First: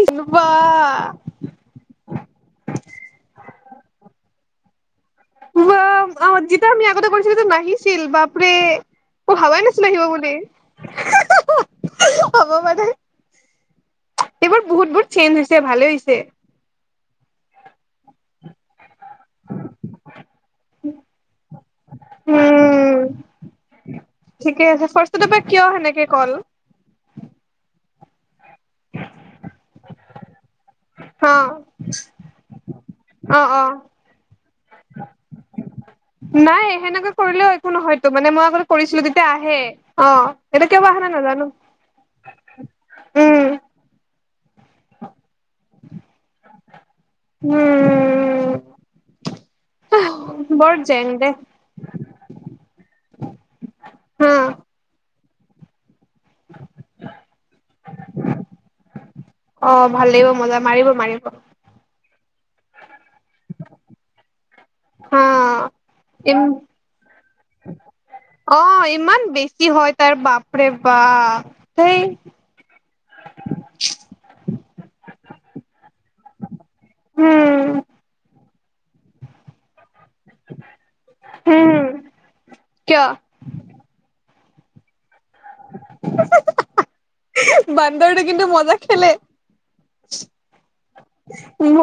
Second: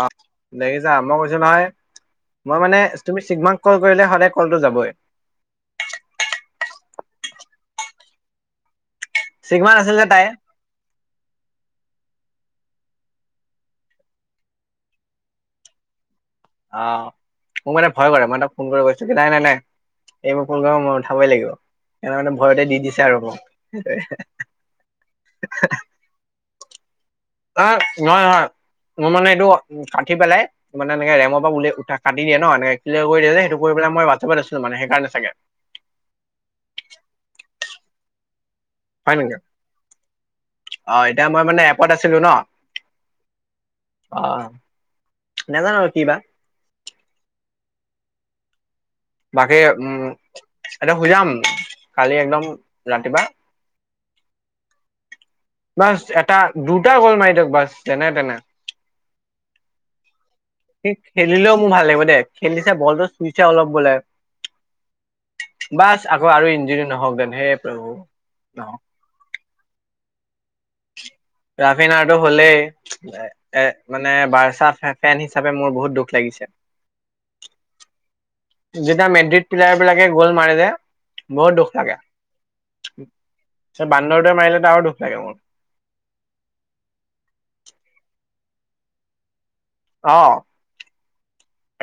অ' বা দেখিছা মই কৈছো নহয় মই মানে তুমি চিগমাক কল কৰিলে সদায়। কলতো যাবই। বা যিতিয়া আমি আগতে কৰিছিলো এইটো নাহিছিল বাপৰে। মই ভাবাই চিগমান নাছিলো আছিল আহিব যে তাই বুলি। হ'ব ব এইবোৰ বহুত বহুত চেঞ্জ হৈছে ভালে হৈছে। অ চকি নাই নাই নাই। এইবোৰ প্ৰগ্ৰাম ম উঠাবই লাগিব সেই কাৰণে ভয়তে দি উম দিছে আৰু মোক সেই। ফাৰ্ষ্টপ কিয় সেনেকে কল অ নহয় হয় মোৰ মানে এইটো কাটি পেলাই। মানে এনেক ৰেৰ অ পৰা উ উঠ কাটি দিয়ে ন এ ক্লাৰ কৰি দিয় যে অ সেইটো অ কৰি পাই মইাটছত আছিলো মানে সেইকাৰণোগে। [inaudible] নাই সেনেকে কৰিলেও একো নহয়তো মানে মই আ কৰিছিলো হয় তেতিয়া নেকি আহে অ এতিয়া কিয়বা আহা নাই নাজানো। উম অহ নেজানো আৰু কি বা। [inaudible] বাকী উম, বৰ এতিয়া জেং শুই যাম দে কালি একদম ৰাতিপুৱা হু। বাছ এটা দুটা গ'ল মাৰি দিয়ক বাছ তেনে তেনে অ ভাল লাগিব মজা মাৰিব সি মাৰিব খেলিলেও মোৰ ভাল লাগিব দেই, খেলিছে বলটো চুইচে অলপ বোলে। বাচ আকৌ হা আৰু ইনযুৰি নহওক দেন হেই প্ৰভু নহক। কি হয় তাৰ বাপৰে। বাপ ৰাফিন সেই আৰুটো হ'লেই এ মানে বাৰছা ফেন হিচাপে মোৰ বহুত দুখ লাগিছে। উম যেতিয়া মেড্ৰিদ পিলাৰ। [unintelligible] গল মাৰিলে বহুত দুখ হম লাগে, কিয় বান্দৰটোৱে মাৰিলে। দুখ লাগে মোৰ। বান্দৰটো কিন্তু মজা খেলে। অ'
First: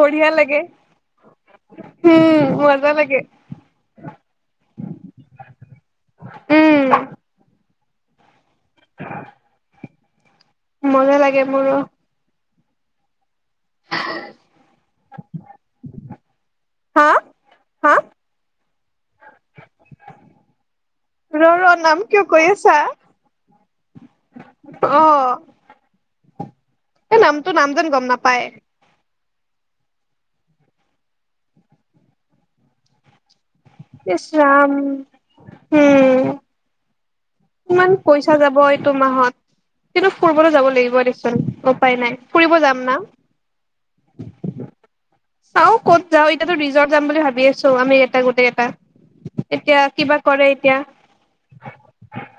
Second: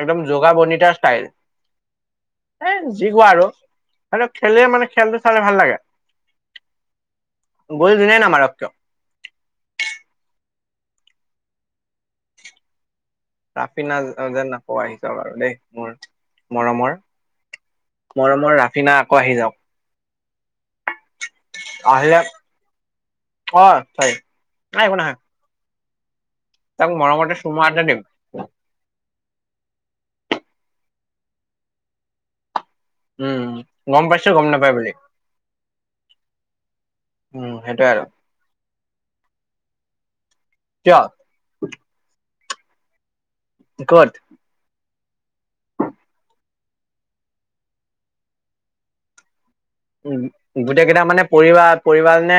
একদম যোগা লাগে বনিতা ষ্টাইল। উম এ মজা যি লাগে কোৱা আৰু, খেলে মানে খেলটো চালে ভাল লাগে। উম বল যোনে নামাৰক কিয়। [inaudible] [inaudible] মজা লাগে মোৰো। ৰাফিনা যেন আকৌ আহি যাব আৰু দেই মোৰ মৰমৰ। হা হা মৰমৰ ৰাফিনা আকৌ আহি যাওক। ৰ ৰ নাম আহিলে কিয় কৈ আছা অ' চাই নাই একো নহয়। তাক এ মৰমতে নামটো চুমা নাম এটা যেন দিম গম নাপায়। উম'। গম ইচ, পাইছো গম নাপাই বুলি ৰাম-উম। উম সেইটোয়ে ইমান আৰু পইচা যাব, এইটো মাহত কিন্তু ফূৰবলৈ যাব লাগিব কিয় দেচোন উপায় নাই। ফুৰিব যাম না। ক'ত চাও ক'ত যাও, এতিয়াতো ৰিজৰ্ট যাম বুলি ভাবি আছো, আমিকেটা গোটেকেটা। এতিয়া কিবা উম কৰে এতিয়া গোটেই কেইটা মানে পৰিবাৰ পৰিবাৰ নে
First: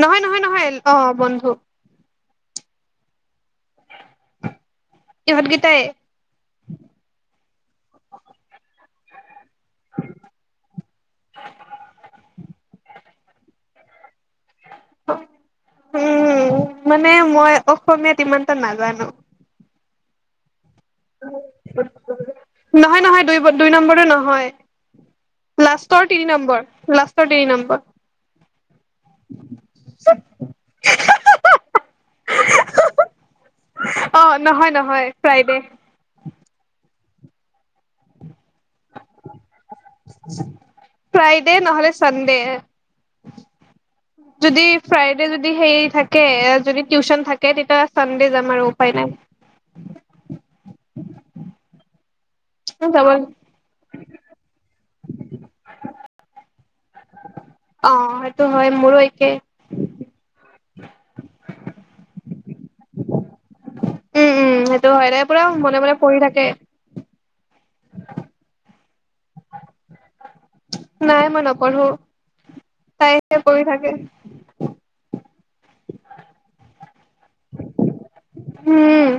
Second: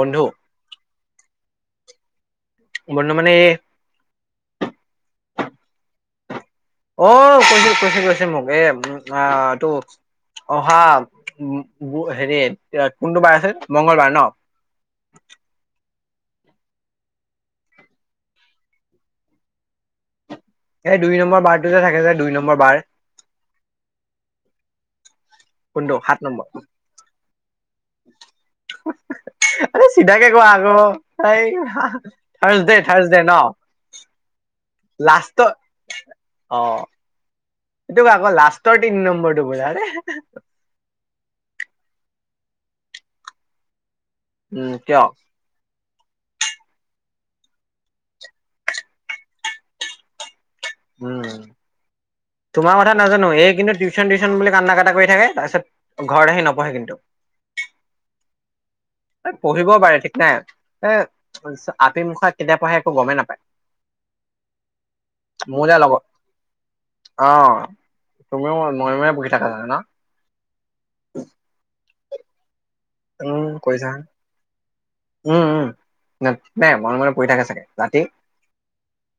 বন্ধু নহয়, নহয় অ' বন্ধু। বন্ধু মানে ইহঁত গিতাই। অ' কৈছে, কৈছে, কৈছে মোক এ উ আহ। টো অহা হেৰি এ কোনটো বাৰ আছিল। মঙলবাৰ ন'। [inaudible] উম, মানে মই অসমীয়াত ইমানটা নাজানো। এই দুই নম্বৰ বাৰটো যে থাকে যে দুই নম্বৰ বাৰ নহয়, নহয় দু-দুই নম্বৰে নহয়। কোনটো লাষ্টৰ সাত তিনি নম্বৰ লাষ্টৰ তিনি নম্বৰ চিধাকে কোৱা আকৌ এই থাৰছডে, থাৰছডে ন অ নহয় নহয় লাষ্ট ফ্ৰাইডে ট অ'। আকৌ লাষ্টৰ তিনি নম্বৰটো বলে আৰে-আৰে। এ নহ'লে চানডে যুদি উম কিয় ফ্ৰাইডে যুদি সেই থাকে [unintelligible] টিউচন থাকে তেতিয়া চানডে যাম আৰু উপায় নাই। উম, তোমাৰ কথা যাব নাজানো এই কিন্তু টিউচন, টিউচন বুলি কান্দা-কাটা কৰি [unintelligible] তাৰ পিছত ঘৰত আহি নপঢ়ে কিন্তু। অ' সেইটো হয় মোৰো। একে পঢ়িব পাৰে ঠিক নাই এ [unintelligible] আপিমুখা কেতিয়া পহে একো গমেই নাপায়, উম উম সেইটো হয় তাই পুৰা মোৰ মনে যাৰ মনে লগত পঢ়ি থাকে অ' তুমিও নৈময় বহি থাকা জানে ন। নাই মই নপঢ়ো। তাই এতিয়া উম কৰি কৰিছা থাকে। উম, উম, নাই ম মানে উম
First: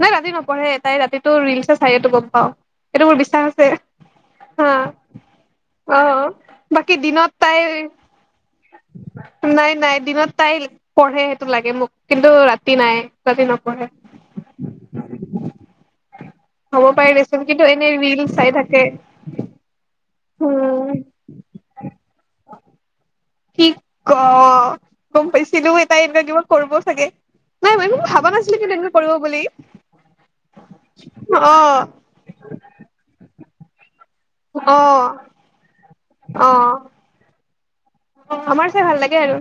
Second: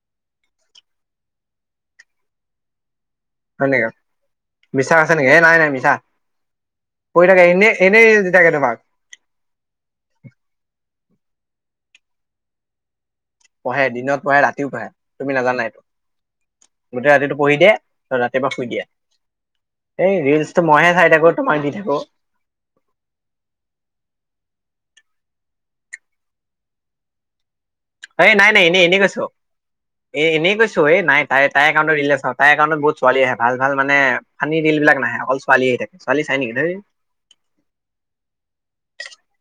নাই ৰাতি। পঢ়ে তাই ৰাতিটো ৰিলছে চাই এইটো গম পাও। এইটো মোৰ বিশ্বাস হয় আছে নেকি বিশ্বাস আছে নেকি এ নাই নাই মিছা হা অ। বাকী পঢ়ি থাকে দিনত এনে তাইৰ। এনেই দি থাকে তোমাক নাই নাই দিনত তাইৰ পঢ়ে সেইটো লাগে মোক কিন্তু ৰাতি নাই। ৰাতি পঢ়ে নপঢ়ে দিনত পঢ়ে ৰাতিও পঢ়ে তুমি নাজানা এইটো। হ'ব পাৰে গোটেই ৰাতিটো দেচোন পঢ়ি কিন্তু দিয়ে এনে ৰিল চাই ৰাতিপুৱা শুই থাকে দিয়ে। ৰিলচটো উম মইহে চাই থাকো তোমাক দি থাকো। কিক ক গম পাইছিলোএ তাই এনেকুৱা কিবা কৰিব চাগে। নাই মই একো ভাবা আৰে নাই নাছিলো নাই কিন্তু এনেই এনেকুৱা এনেই কৰিব কৈছো। বুলি এ এনেই কৈছো নাই তাই তাইৰ অ একাউণ্টত ৰীল নাচাও তাইৰ একাউণ্টত বহুত ছোৱালী আহে ভাল ভাল মানে। অ ফানি ৰিল বিলাক নাহে অকল ছোৱালী আহে ছোৱালী চাই অ নেকি ধেই আমাৰ চাই ভাল লাগে আৰু।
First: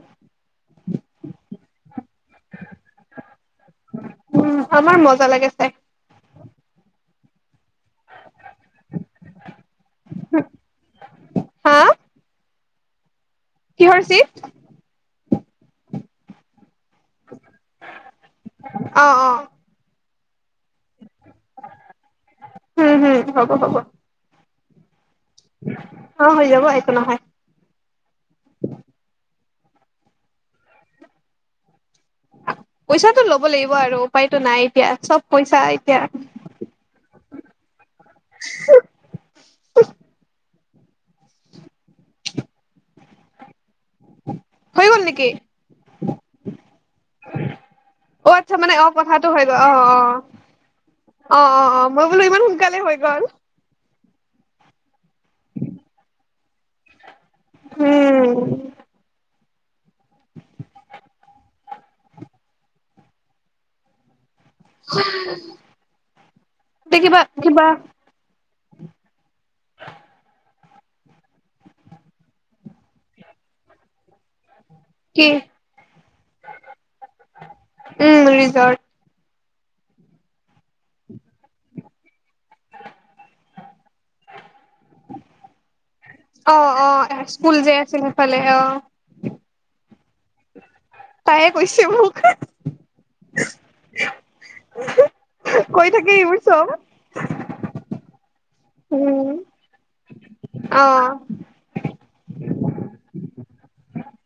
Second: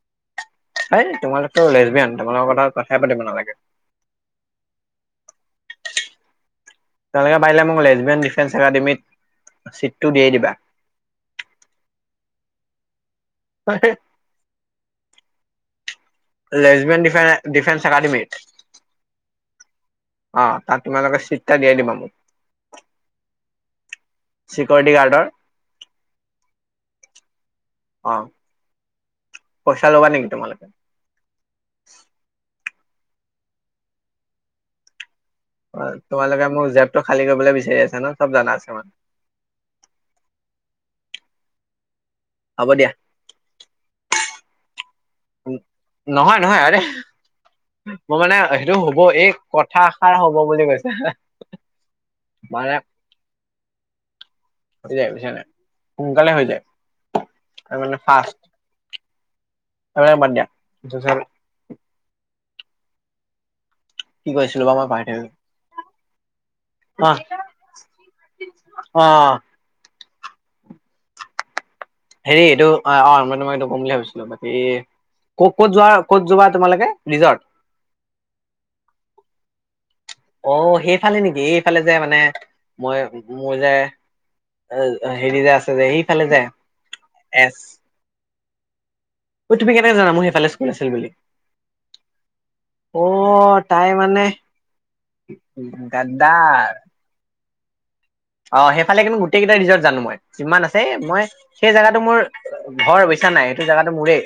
ধেই তোমালোকো লেছবিয়ান তোমালোকৰ লগত কথাই পাতিব নালাগে। উম আমাৰ মজা লাগে চাই তোমালোকে পাৰিলে মোক লেচবিয়ান ডিফেন্স একাডেমীত ছিটটো দিয়েই দিবা [inaudible] হা কিহৰ চিত? লেচবিয়ান ডিফেন্স একাডেমীত। অ অ অ তাত তোমালোকে চিট এটা দিয়াই দিবা মোক। উম হুম হ'ব হ'ব চিকৰটি গাৰ্ডৰ। অ', হৈ যাব একো নহয়। অ। পইচা ল'বা নেকি তোমালোকে। পইচাটো ল'ব লাগিব আৰু উপায়টো নাই এতিয়া চব। পইচা অ এতিয়া তোমালোকে মোক জেপটো খালী কৰিবলৈ বিচাৰি আ। জানো চব জানা আছে মই। হ'ব দিয়া। উ। উ নহয় নহয় আৰে। মোৰ মানে অ আচ্ছা হেইটো অ হব এ কথাটো হৈ গ'ল অ কথা এষাৰ হব অ বুলি কৈছে। অ অ অ মই বোলো ইমান মানে সোনকালে হৈ গল। হৈ যায় বুইচানে নাই সোনকালে হৈ যায় আৰু মানে উম ৰ্ফাষ্ট সেইবিলাক বাদ দিয়া [unintelligible] কি কৈ আছিলো বাৰু মই পাহৰি তে থাকিলো কিবা কিবা মাহ অঁ। হেৰি এইটো অ অ মই তোমাক এইটো কম বুলি ভাবিছিলো বাকী কি ক ক'ত যোৱা ক'ত যোৱা তোমালোকে ৰিজৰ্ট? উম ৰিজৰ্ট অ', হেইফালে নেকি এইফালে যে মানে মই মোৰ যে হেৰি যে আছে যে হেইফালে যে অঁ এ স্কুল এছ যে আছিল সেইফালে অ ঐ তুমি কেনেকে জানা মই সেইফালে আছো আছিল বুলি? তাইয়ে কৈছে মোক অ তাই মানে কৈ থাকে এইবোৰ গাদ্দাৰ। চব অ সেইফালে কিন্তু উম গোটেই কেইটাই ৰিজৰ্ট জানো মই, যিমান আছে অ মই সেই জেগাটো মোৰ হয় বুইছা নে নাই এইটো জাগাতো মোৰেই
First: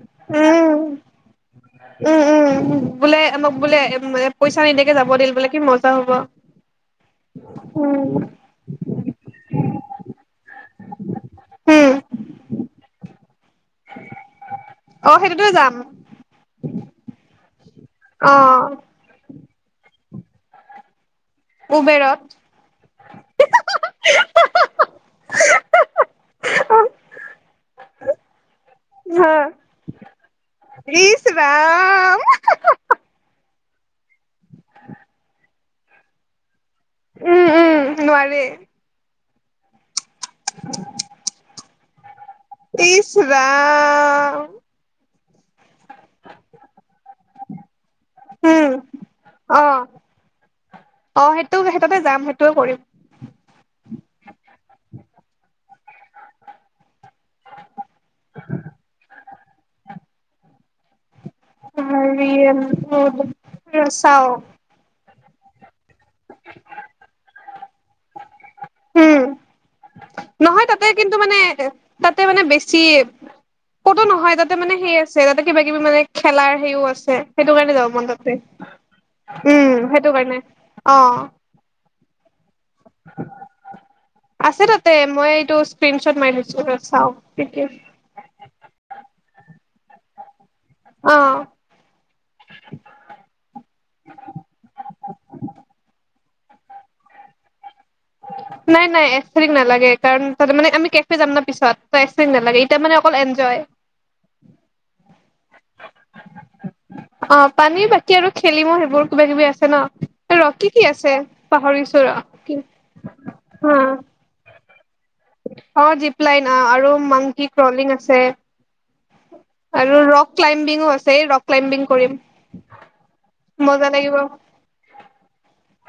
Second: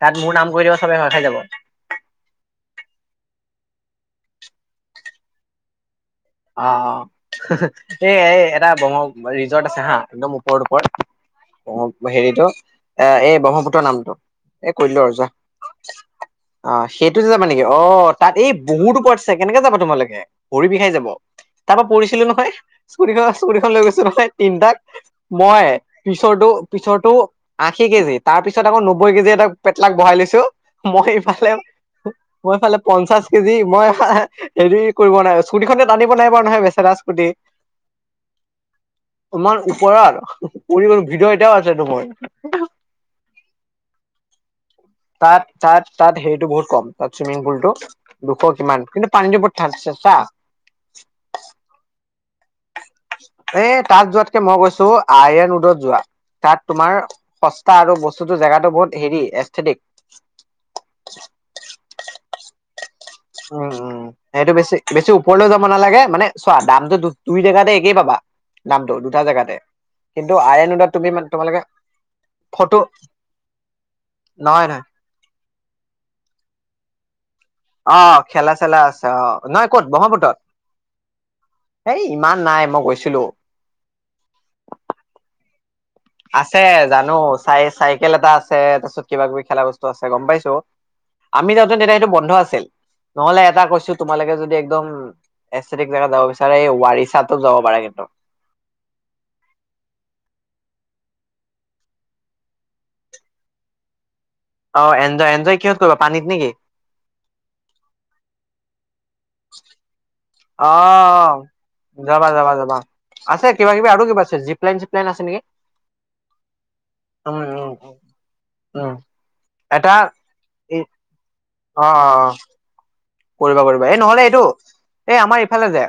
তাত মোৰ নাম কৈ দিব উম চবে ভয় খাই যাব উম উম উ উম বোলে [unintelligible] বোলে এ পইচা নিদিয়াকে যাব দিল বোলে কি মজা হ'ব। অ' উম অ' এই এটা [unintelligible] ৰিজৰ্ট আছে হা একদম উম [unintelligible] [unintelligible] হেৰিটো এ এই ব্ৰহ্মপুত্ৰ নামটো এই কৈ দিলো আৰু অ' যোৱা সেইটোতো যাম অ' সেইটোযে যাবা নেকি অ' অ তাত এই বহুত ওপৰত আছে কেনেকে যাবা তোমালোকে ভৰি বিষাই যাব। তাৰ পৰাা উবেৰত পৰিছিলো নহয় চুৰিখন চুৰিখন লৈ গৈছো নহয় তিনটাত মই [unintelligible] পিছৰটো পিছৰটো আশী কেজি তাৰ পিছত আকৌ নব্বৈ কেজি হা এটাক পেটলাক বহাই লৈছো মই [unintelligible] ইচ [unintelligible] ৰাম মইফালে পঞ্চাশ কেজি মই [unintelligible] হেৰি কৰিব নাই স্কুটি খনে টানিব নাই [unintelligible] নহয় বেছি উম উম নোৱাৰি [inaudible] পৰি গল ভিদ ইটাও আছেটো মোৰ ইচ ৰাম তাত তাত তাত হেৰিটো বহুত কম তাত চুইমিং পুলটো দুশ উম কিমান কিন্তু পানীটো বৰ অ ঠান চেঁচা অ' সেইটো সেইটাতে [unintelligible] এ তাত যোৱাতকে মই কৈছো আনৰেন উদত যোৱা তাত তোমাৰ সস্তা আৰু বস্তুটো জেগাটো বহুত হেৰি এস্থেটিক [inaudible] উম উম চাও এইটো বেছি বেছি [unintelligible] উপৰলৈও যাব নালাগে মানে চোৱা দামটো দু দুই জেগাতে একেই পাবা দামটো দুটা উম জেগাতে কিন্তু নহয় আইৰণ তাতে ৰোডত তুমি কিন্তু মানে তোমালোকে তাতে মানে বেছি ফটো ক'তো নহয় তাতে মানে সেই আছে তাতে কিবা কিবি মানে খেলাৰ সেইও আছে। সেইটো কাৰণে যাব অ মন তাতে খেলা চেলা আছে অ নহয় উম ক'ত সেইটো ব্ৰহ্মপুত্ৰত কাৰণে অ' এই ইমান নাই। মই গৈছিলো আছে তাতে মই এইটো [unintelligible] থৈছো আছে ৰ চাও জানো চাই কি চাইকেল এটা আছে তাপিছত কিবা কিবি খেলা বস্তু আছে গম পাইছো অ আমি যাওঁতে তেতিয়া সেইটো বন্ধ আছিল। নহলে এটা কৈছো তোমালোকে যদি একদম এস্থেটিক জাগাত যাব বিচ [unintelligible] [unintelligible] এই ৱাৰিচাতো যাব পাৰা কিন্তু নাই নাই এস্থেটিক নালাগে কাৰণ তাৰ মানে আমি [unintelligible] [unintelligible] যাম না পিছত ত এচথেটিক নালাগে এতিয়া মানে অকল এনজয় অ এনজয় এনজয় কিহত কৰিবা পানীত নেকি অ' পানী বাকী আৰু খেলিম সেই [unintelligible] কিবা কিবি আছে ন আছে অ' পাহৰিছো ৰ যাবা কি যাবা যাবা আছে কিবা হা কিবি আৰু কিবা আছে জিপ লাইন চিপ [unintelligible] অ' জীপ লাইন আৰু উম মাংকি উম ক্ৰলিং আছে উম এটা আৰু ৰক এই ক্লাইম্বিংও আছে ৰক অ ক্লাইম্বিং কৰিম অ কৰিবা মজা কৰিবা এই লাগিব নহলে এইটো এই আমাৰ ইফালে যে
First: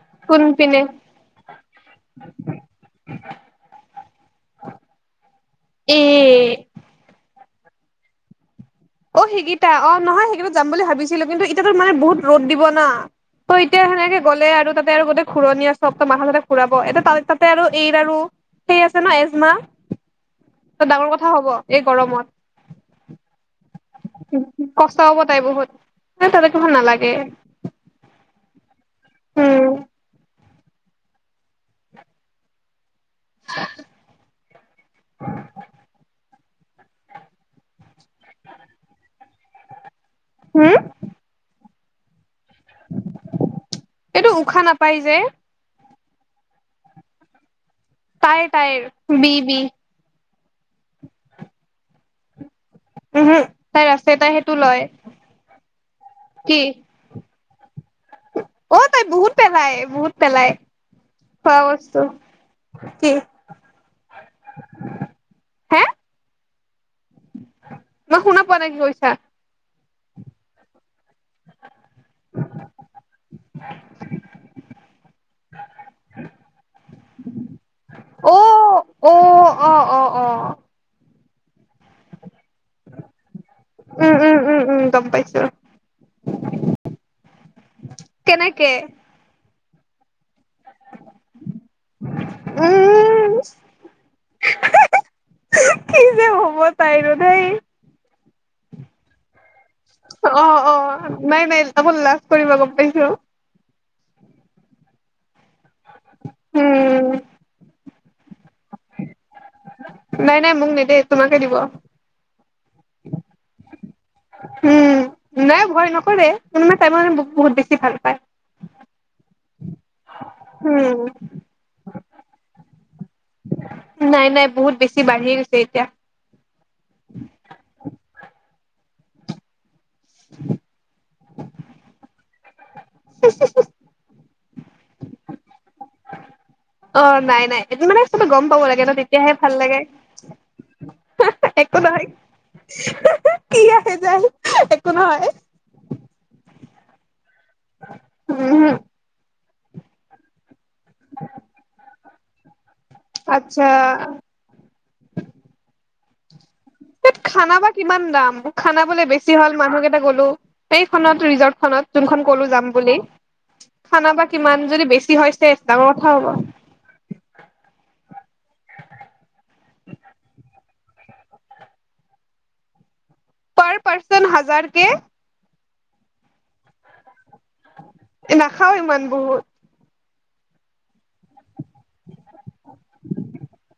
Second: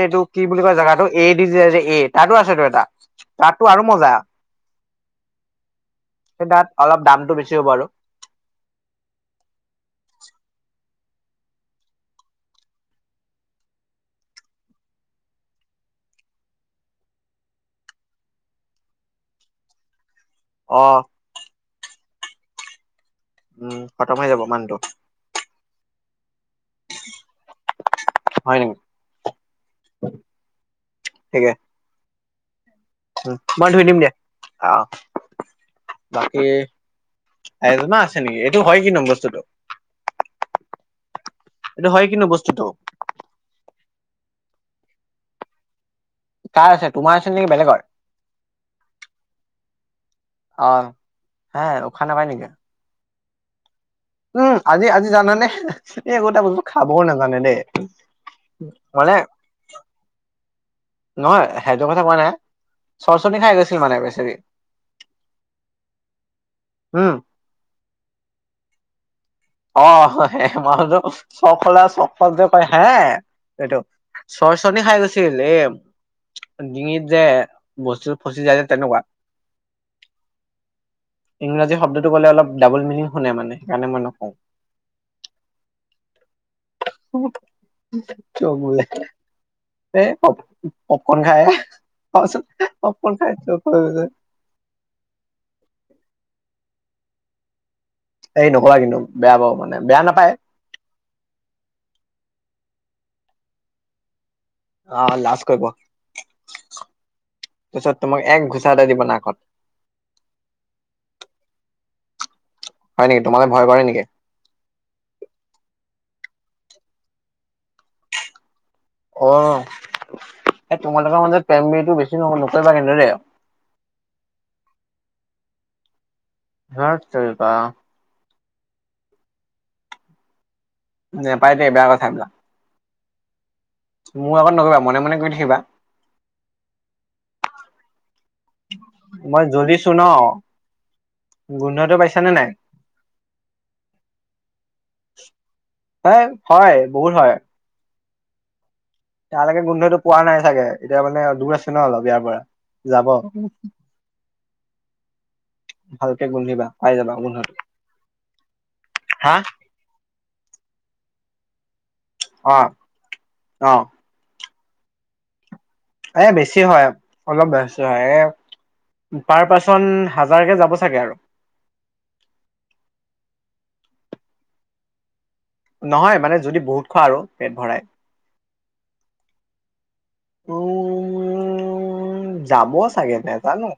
এইটো কোন কি বুলি কয় পিনে জেগাটো এ দি যে যা এ তাতো আছেটো এটা তাততো আৰু মজা এ সেই তাত অলপ দামটো বেছি হ'ব আৰু অ সেইকেইটা অ নহয় সেইকেইটাত [unintelligible] কিন্তু এতিয়াতো মানে বহুত ৰ'দ দিব না তই এতিয়া সেনেকে গ'লে আৰু তাতে আৰু গোটে খুৰণীয়া সব ত মাথা সাথা ঘোৰাব এতিয়া তা তাতে আৰু এইৰ আৰু সেই আছে ন এজমা, ত অ ডাঙৰ কথা হ'ব এই গৰমত। উম খতম হৈ যাব মানুহটো কষ্ট হব তাই বহুত। তাতে [unintelligible] নালাগে হয় নেকি উম। ঠিকে। [unintelligible] মই ধুই দিম দে অঁ [unintelligible] এই এজমা আছে নেকি? এইটো হয় কিনো বস্তুটো? হুম? এইটো হয় কি নো বস্তুটো? এইটো উশাহ নাপায় যে। কাৰাৰ আছে তোমাৰ আছে নেকি বেলেগৰ? তায়ে তাইৰ বি বি। অ হে উশাহ নেপাই নেকি? উহু উম আজি আজি জানানে এই গোটা কি বস্তু খাবও নাজানে দেই। অ তাই মানে বহুত পেলায় বহুত পেলায়। নহয় সেইটো কথা কোৱা নাই কি চৰ্চৰনি খাই গৈছিল মানে বেছেৰী। [inaudible] হে মই শুনা পোৱা নাই কি কৈছা? অ হ হে মই সদো চকফলা চকল যে ক হে এইটো। চৰ্চৰনি খাই গৈছিল এ। ডিঙিত যে বস্তু অ ফচিটো যায় যে তেনেকুৱা। অ অ অ অ ইংৰাজী শব্দটো ক'লে অলপ ডাবল মিনিং শুনে মানে সেইকাৰণে মই উম নকওঁ। উম উম উম গম পাইছো [unintelligible] চ কেনেকে বোলে হে এ খব পককন খাই, খোৱা পাছত পককন উম [unintelligible] কি যে হ'ব তাইৰো ধেই। [inaudible] এই নকবা কিন্তু বেয়া পাব মানে বেয়া নাপায়। অ অ নাই নাই আকৌ লাজ কৰিব গম পাইছো অ লাজ কৰিব উম তাছত তোমাক এক ঘোচা এটা দিব নাকত। নাই নাই মোক নিদে তোমাকে দিব। হয় নেকি তোমালে ভয় কৰে নেকি? উম নাই ভয় নকৰে মোনো মা টাই মৰে ব বহুত বেছি ভাল পায়। অ', এই উম তোমালোকৰ মাজত প্ৰেম প্ৰীতিটো বেছি ন' নকৰিবা কিন্তু দে। নাই নাই বহুত বেছি বাঢ়ি গৈছে এতিয়া। ধাত তেৰিকা। [inaudible] নেপাই দে বেয়া কথা এইবিলাক। [unintelligible] মোৰ আগত নকৰিবা মনে মনে কৰি থাকিবা। অ', নাই নাই এইটো মানে তুমি গম পাব লাগে ন' তেতিয়াহে মই ভাল লাগে। জ্বলিছো ন একো গোন্ধটো নহয়, পাইছানে নাই? [unintelligible] কি আহে যায়, একো নহয়। হয়, হয় বহুত হয়। উম, হুম, তালৈকে গোন্ধইটো পোৱা নাই চাগে, এতিয়া মানে দূৰ আছে ন' অলপ ইয়াৰ পৰা। যাব আচ্ছা, ভালকে গোন্ধিবা। পাই যাবা তাত গোন্ধটো। খানা বা কিমান দাম, মই খানা বোলে বেছি হা হ'ল মানুহ কেইটা গ'লো সেইখনত ৰিজৰ্ট। খনত, যোনখন ক'লো যাম অ', বুলি, অ', খানা বা কিমান, যদি বেছি হৈছে শে এ বেছি হয়, অলপ বেছি হয় এ, পাৰ পাৰ্চন হাজাৰকে যাব চা চাগে আৰু। পাৰ পাৰ্চন হাজাৰ কে? নহয় মানে যদি বহুত খোৱা আৰু, পেট ভৰাই। নাখাও ইমান বহুত। উম, যাব চাগে নেজানো।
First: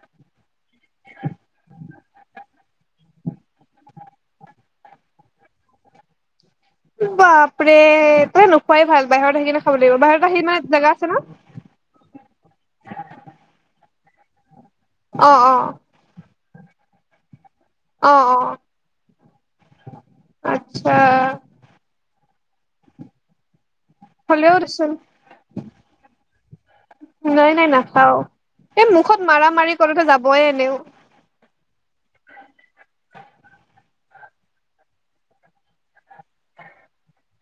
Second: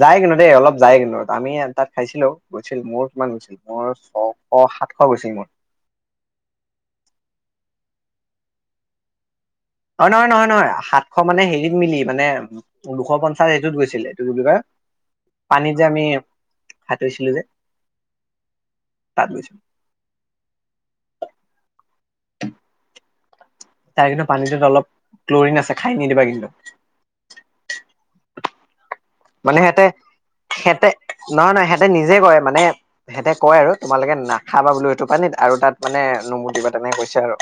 যায় কিন্তু দেই অলপ যায় কিন্তু আমি তাত খাইছিলোঁ গৈছিল মোৰ কিমান গৈছিল মোৰ ছশ সাতশ বৈছে মোৰ। বাপৰে তই নোখোৱাই ভাল বাহিৰত খাব লাগিব অ, বাহিৰত আহি মানে নহয়-নহয়-নহয় জেগা আছে ন সাতশ মানে হেৰিত মিলি মানে উ দুশ পঞ্চাশ হেইটোত গৈছিলে। কি বুলি কয়? অ অ পানীত যে আমি সাতুৰিছিলো যে অ-অ তাত গৈছিলো আচ্ছা, তাৰ কিন্তু হ'লেও পানীটোত অলপ দেচোন ক্ল'ৰিন আছে খাই নিদিবা কিন্তু। নাই নাই নাখাও এই মুখত মাৰা মানে মাৰি সিহঁতে কৰোঁতে যাবই এনেও সিহঁতে নহয় নহয় সিহঁতে নিজে কয় মানে সিহঁতে কয় আৰু তোমালোকে নাখাবা বোলো এইটো পানীত আৰু তাত মানে নমূতিবা তেনেকে কৈছে আৰু